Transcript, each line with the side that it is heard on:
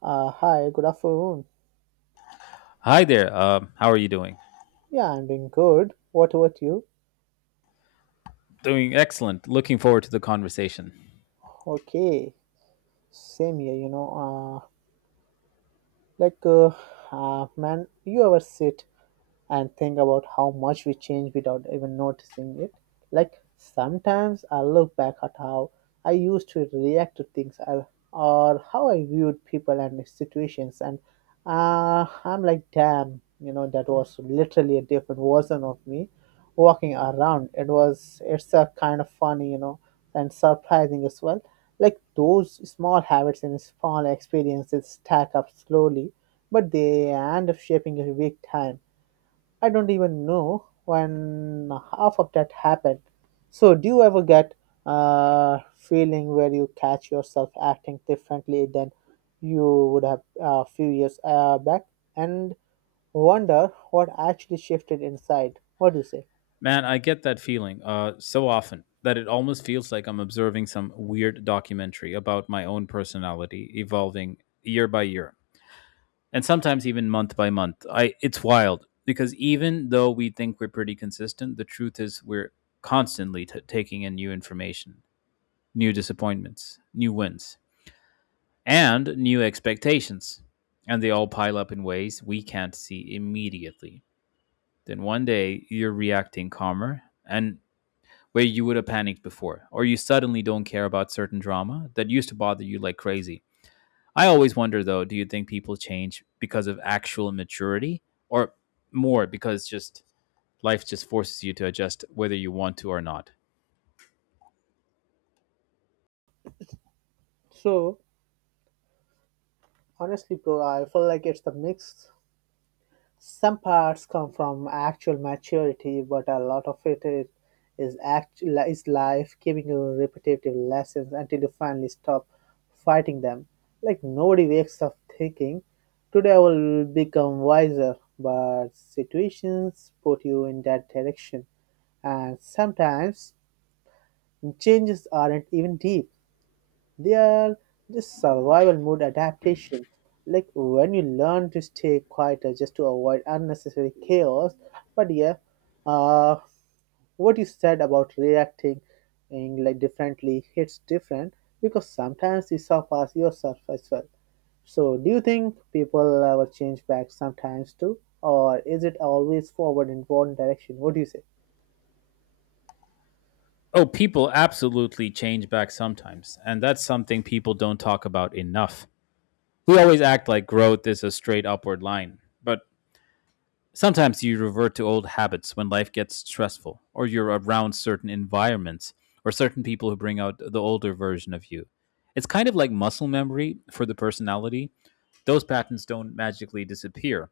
right: Hi, good afternoon.
left: Hi there. How are you doing?
right: Yeah, I'm doing good. What about you?
left: Doing excellent. Looking forward to the conversation.
right: Okay, same here, Uh, like, uh, man, you ever sit and think about how much we change without even noticing it? Like sometimes I look back at how I used to react to things or how I viewed people and situations, and I'm like, damn, that was literally a different version of me walking around. It's a kind of funny, and surprising as well. Like those small habits and small experiences stack up slowly, but they end up shaping your big time I don't even know when half of that happened. So, do you ever get a feeling where you catch yourself acting differently than you would have a few years back and wonder what actually shifted inside? What do you say?
left: Man, I get that feeling so often that it almost feels like I'm observing some weird documentary about my own personality evolving year by year and sometimes even month by month. I It's wild because even though we think we're pretty consistent, the truth is we're constantly taking in new information, new disappointments, new wins and new expectations. And they all pile up in ways we can't see immediately. Then one day you're reacting calmer and where you would have panicked before, or you suddenly don't care about certain drama that used to bother you like crazy. I always wonder though, do you think people change because of actual maturity or more because just life just forces you to adjust whether you want to or not?
right: So, honestly, bro, I feel like it's the mix. Some parts come from actual maturity, but a lot of it is life giving you repetitive lessons until you finally stop fighting them. Like nobody wakes up thinking, "Today I will become wiser," but situations put you in that direction, and sometimes changes aren't even deep. They are just survival mode adaptation. Like when you learn to stay quieter just to avoid unnecessary chaos. But yeah, uh, what you said about reacting in like differently hits different because sometimes you suffer yourself as well. So, do you think people ever change back sometimes too, or is it always forward in one direction? What do you say?
left: Oh, people absolutely change back sometimes, and that's something people don't talk about enough. We always act like growth is a straight upward line, but sometimes you revert to old habits when life gets stressful, or you're around certain environments or certain people who bring out the older version of you. It's kind of like muscle memory for the personality. Those patterns don't magically disappear,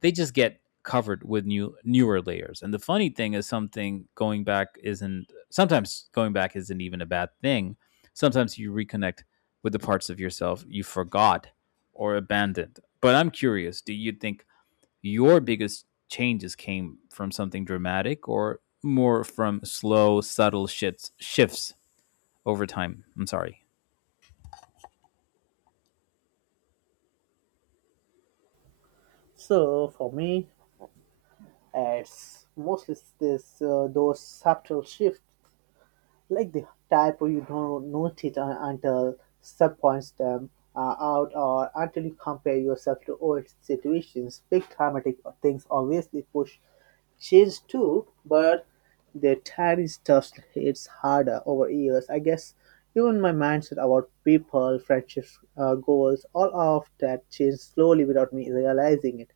left: they just get covered with newer layers. And the funny thing is something going back isn't sometimes going back isn't even a bad thing. Sometimes you reconnect with the parts of yourself you forgot or abandoned. But I'm curious, do you think your biggest changes came from something dramatic or more from slow, subtle shifts over time? I'm sorry.
right: So, for me, it's mostly this those subtle shifts like the type where you don't notice until sub points them out or until you compare yourself to old situations. Big dramatic things obviously push change too, but the tiny stuff hits harder over years. I guess even my mindset about people, friendships, goals, all of that changed slowly without me realizing it.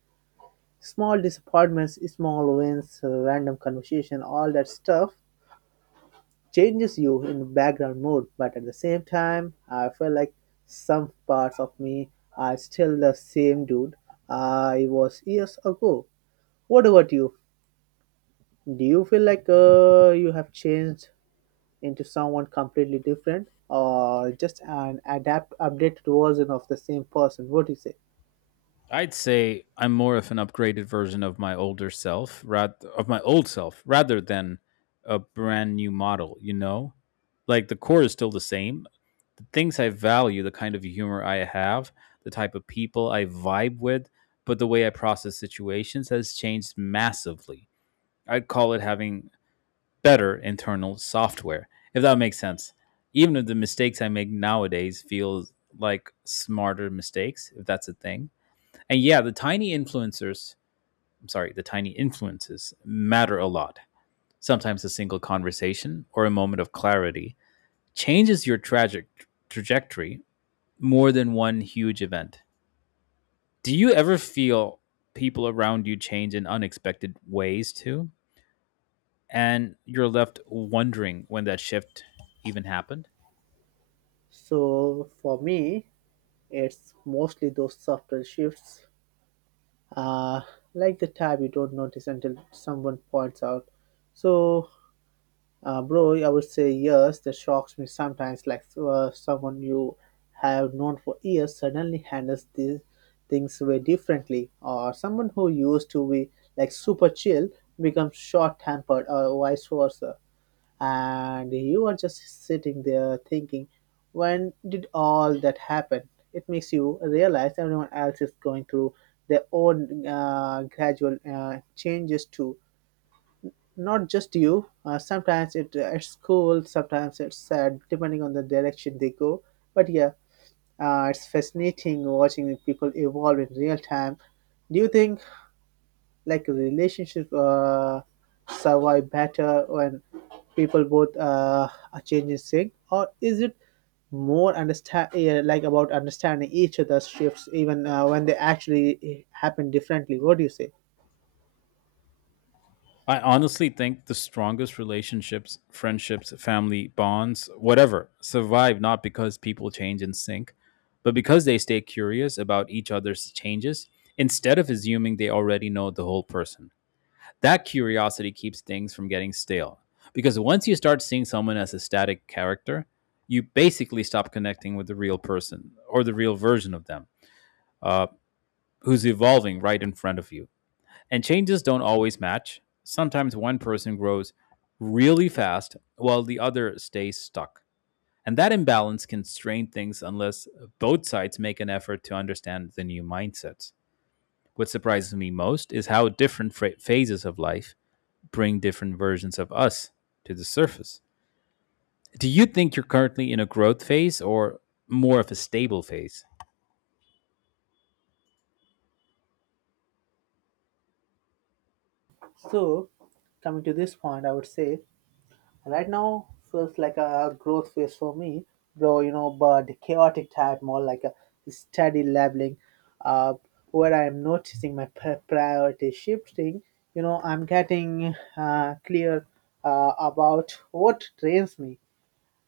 right: Small disappointments, small wins, random conversation, all that stuff changes you in background mood, but at the same time, I feel like some parts of me are still the same dude I was years ago. What about you? Do you feel like you have changed into someone completely different, or just an adapt updated version of the same person? What do you say?
left: I'd say I'm more of an upgraded version of my old self, rather than a brand new model. You know, like the core is still the same. The things I value, the kind of humor I have, the type of people I vibe with, but the way I process situations has changed massively. I'd call it having better internal software, if that makes sense. Even if the mistakes I make nowadays feel like smarter mistakes, if that's a thing. And yeah, the tiny influencers, I'm sorry, the tiny influences matter a lot. Sometimes a single conversation or a moment of clarity changes your tragic trajectory more than one huge event. Do you ever feel people around you change in unexpected ways too? And you're left wondering when that shift even happened?
right: So for me, it's mostly those subtle shifts, uh, like the type you don't notice until someone points out. So Bro, I would say yes, that shocks me sometimes. Like someone you have known for years suddenly handles these things way differently, or someone who used to be like super chill becomes short tempered, or vice versa. And you are just sitting there thinking, when did all that happen? It makes you realize everyone else is going through their own gradual changes too. Not just you. Sometimes it at school, sometimes it's sad, depending on the direction they go. But yeah, it's fascinating watching people evolve in real time. Do you think like a relationship survive better when people both are changing sync, or is it more understand yeah, like about understanding each other's shifts even when they actually happen differently? What do you say?
left: I honestly think the strongest relationships, friendships, family bonds, whatever, survive not because people change in sync, but because they stay curious about each other's changes instead of assuming they already know the whole person. That curiosity keeps things from getting stale because once you start seeing someone as a static character, you basically stop connecting with the real person or the real version of them, uh, who's evolving right in front of you. And changes don't always match. Sometimes one person grows really fast while the other stays stuck. And that imbalance can strain things unless both sides make an effort to understand the new mindsets. What surprises me most is how different phases of life bring different versions of us to the surface. Do you think you're currently in a growth phase or more of a stable phase?
right: So coming to this point, I would say right now feels like a growth phase for me, though you know, but the chaotic type more like a steady leveling up, where I am noticing my priority shifting. You know, I'm getting clear about what drains me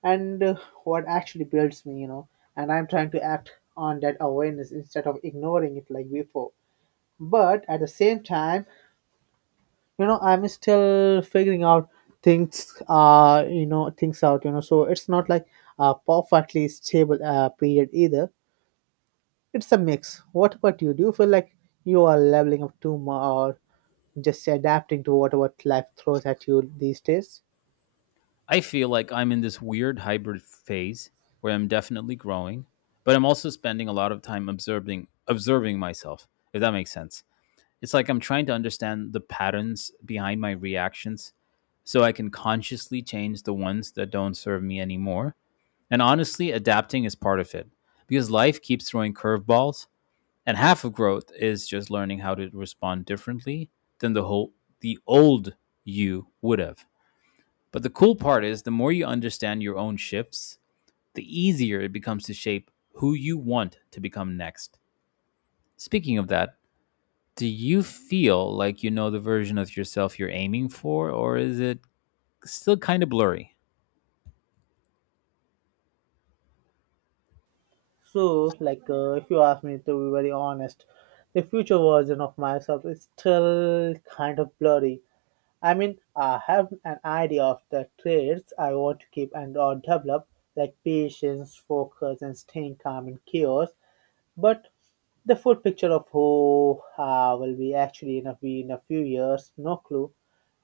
right: and what actually builds me. You know, and I'm trying to act on that awareness instead of ignoring it like before. But at the same time, you know, I'm still figuring out things things out, you know, so it's not like a perfectly stable period either. It's a mix. What about you? Do you feel like you are leveling up too much or just adapting to whatever life throws at you these days?
left: I feel like I'm in this weird hybrid phase where I'm definitely growing, but I'm also spending a lot of time observing myself, if that makes sense. It's like I'm trying to understand the patterns behind my reactions so I can consciously change the ones that don't serve me anymore. And honestly, adapting is part of it because life keeps throwing curveballs and half of growth is just learning how to respond differently than the old you would have. But the cool part is, the more you understand your own shifts, the easier it becomes to shape who you want to become next. Speaking of that, do you feel like you know the version of yourself you're aiming for, or is it still kind of blurry?
right: So like if you ask me to be very honest, the future version of myself is still kind of blurry. I mean, I have an idea of the traits I want to keep and or develop, like patience, focus, and staying calm in chaos. But the full picture of who will be actually be in a few years, no clue.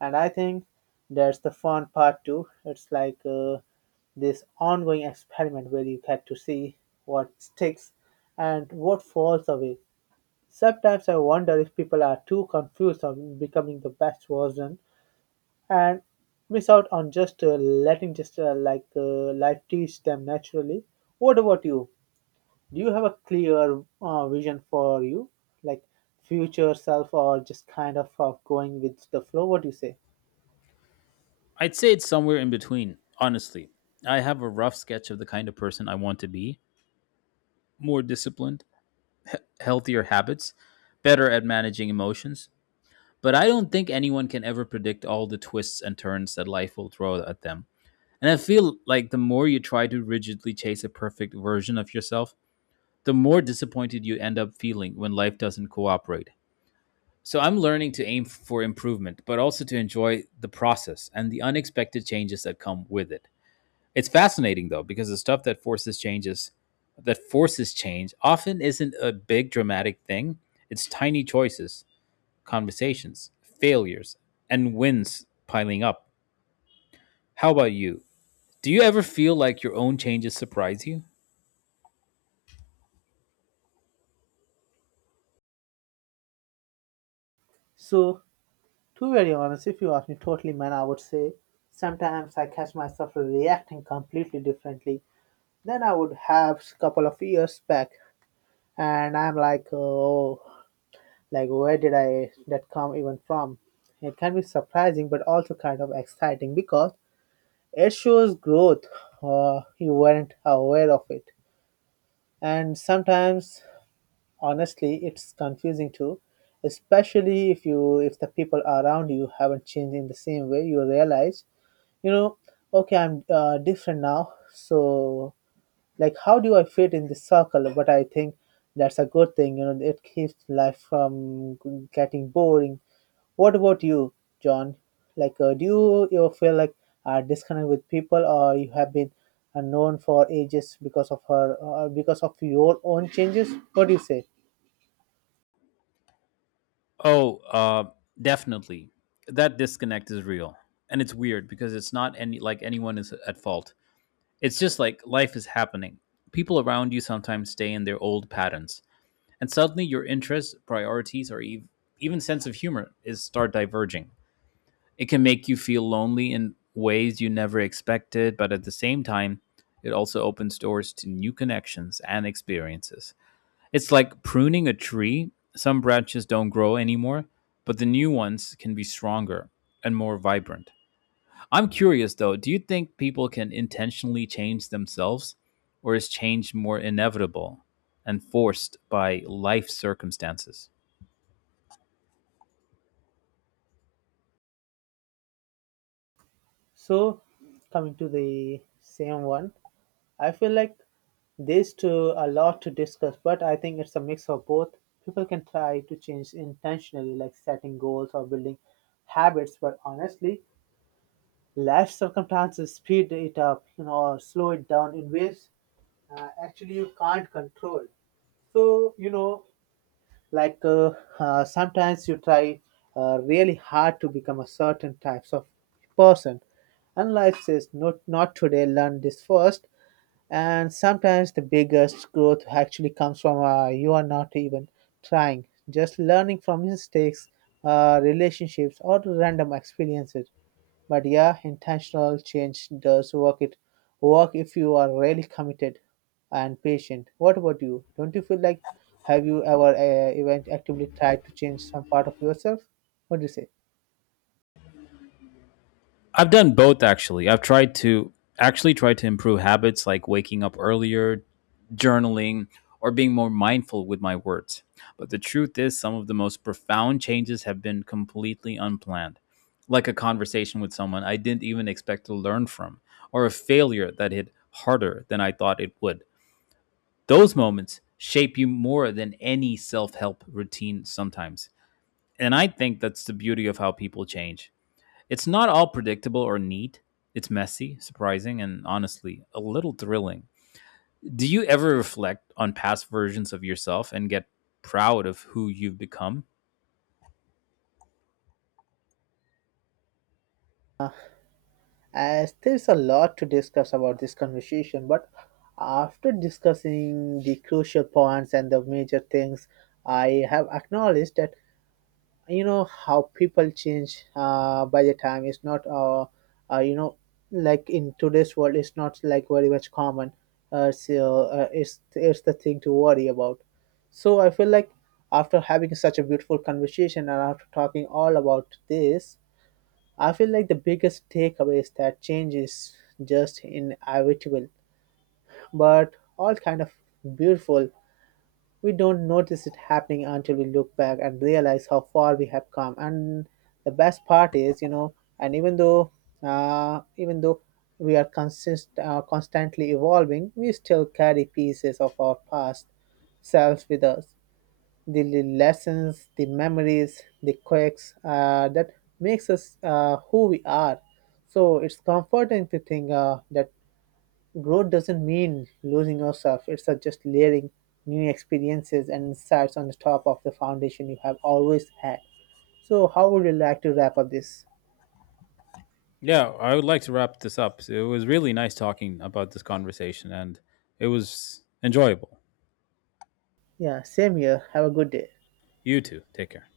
right: And I think that's the fun part too. It's like this ongoing experiment where you get to see what sticks and what falls away. Sometimes I wonder if people are too confused on becoming the best version and miss out on just letting just like life teach them naturally. What about you? Do you have a clear vision for you, like future self, or just kind of going with the flow? What do you say?
left: I'd say it's somewhere in between, honestly. I have a rough sketch of the kind of person I want to be: more disciplined, healthier habits, better at managing emotions. But I don't think anyone can ever predict all the twists and turns that life will throw at them. And I feel like the more you try to rigidly chase a perfect version of yourself, the more disappointed you end up feeling when life doesn't cooperate. So I'm learning to aim for improvement, but also to enjoy the process and the unexpected changes that come with it. It's fascinating though because the stuff that forces changes that forces change often isn't a big dramatic thing. It's tiny choices, conversations, failures, and wins piling up. How about you? Do you ever feel like your own changes surprise you?
right: So, to be very honest, if you ask me totally, man, I would say sometimes I catch myself reacting completely differently than I would have a couple of years back. And I'm like, oh, like where did I that come even from? It can be surprising but also kind of exciting because it shows growth you weren't aware of it. And sometimes honestly it's confusing too, especially if the people around you haven't changed in the same way. You realize, you know, okay, I'm different now. So like how do I fit in this circle? But I think that's a good thing. You know, it keeps life from getting boring. What about you, John? Like, do you feel like are disconnect with people, or you have been unknown for ages because of her, or because of your own changes? What do you say?
left: Oh, definitely. That disconnect is real. And it's weird because it's not anyone is at fault. It's just like life is happening. People around you sometimes stay in their old patterns, and suddenly your interests, priorities, or even sense of humor is start diverging. It can make you feel lonely in ways you never expected, but at the same time, it also opens doors to new connections and experiences. It's like pruning a tree. Some branches don't grow anymore, but the new ones can be stronger and more vibrant. I'm curious though, do you think people can intentionally change themselves, or is change more inevitable and forced by life circumstances?
right: So, coming to the same one, I feel like there's too a lot to discuss, but I think it's a mix of both. People can try to change intentionally, like setting goals or building habits, but honestly, life circumstances speed it up, you know, or slow it down in ways actually you can't control. So you know, like sometimes you try really hard to become a certain types of person, and life says not not today, learn this first. And sometimes the biggest growth actually comes from you are not even trying, just learning from mistakes, relationships, or random experiences. But yeah, intentional change does work. It work if you are really committed and patient. What about you? Don't you feel like have you ever even actively tried to change some part of yourself? What do you say?
left: I've done both actually. I've tried to Actually, try to improve habits like waking up earlier, journaling, or being more mindful with my words. But the truth is, some of the most profound changes have been completely unplanned, like a conversation with someone I didn't even expect to learn from, or a failure that hit harder than I thought it would. Those moments shape you more than any self help routine sometimes. And I think that's the beauty of how people change: it's not all predictable or neat. It's messy, surprising, and honestly, a little thrilling. Do you ever reflect on past versions of yourself and get proud of who you've become?
right: As there's a lot to discuss about this conversation, but after discussing the crucial points and the major things, I have acknowledged that you know how people change by the time it's not uh, you know like in today's world it's not like very much common. It's the thing to worry about. So I feel like after having such a beautiful conversation and after talking all about this, I feel like the biggest takeaway is that change is just inevitable, but all kind of beautiful. We don't notice it happening until we look back and realize how far we have come. And the best part is, you know, even though we are consist constantly evolving, we still carry pieces of our past selves with us, the lessons, the memories, the quirks that makes us who we are. So it's comforting to think that growth doesn't mean losing yourself. It's just layering new experiences and insights on the top of the foundation you have always had. So how would you like to wrap up this?
left: Yeah, I would like to wrap this up. It was really nice talking about this conversation, and it was enjoyable.
right: Yeah, same here. Have a good day.
left: You too. Take care.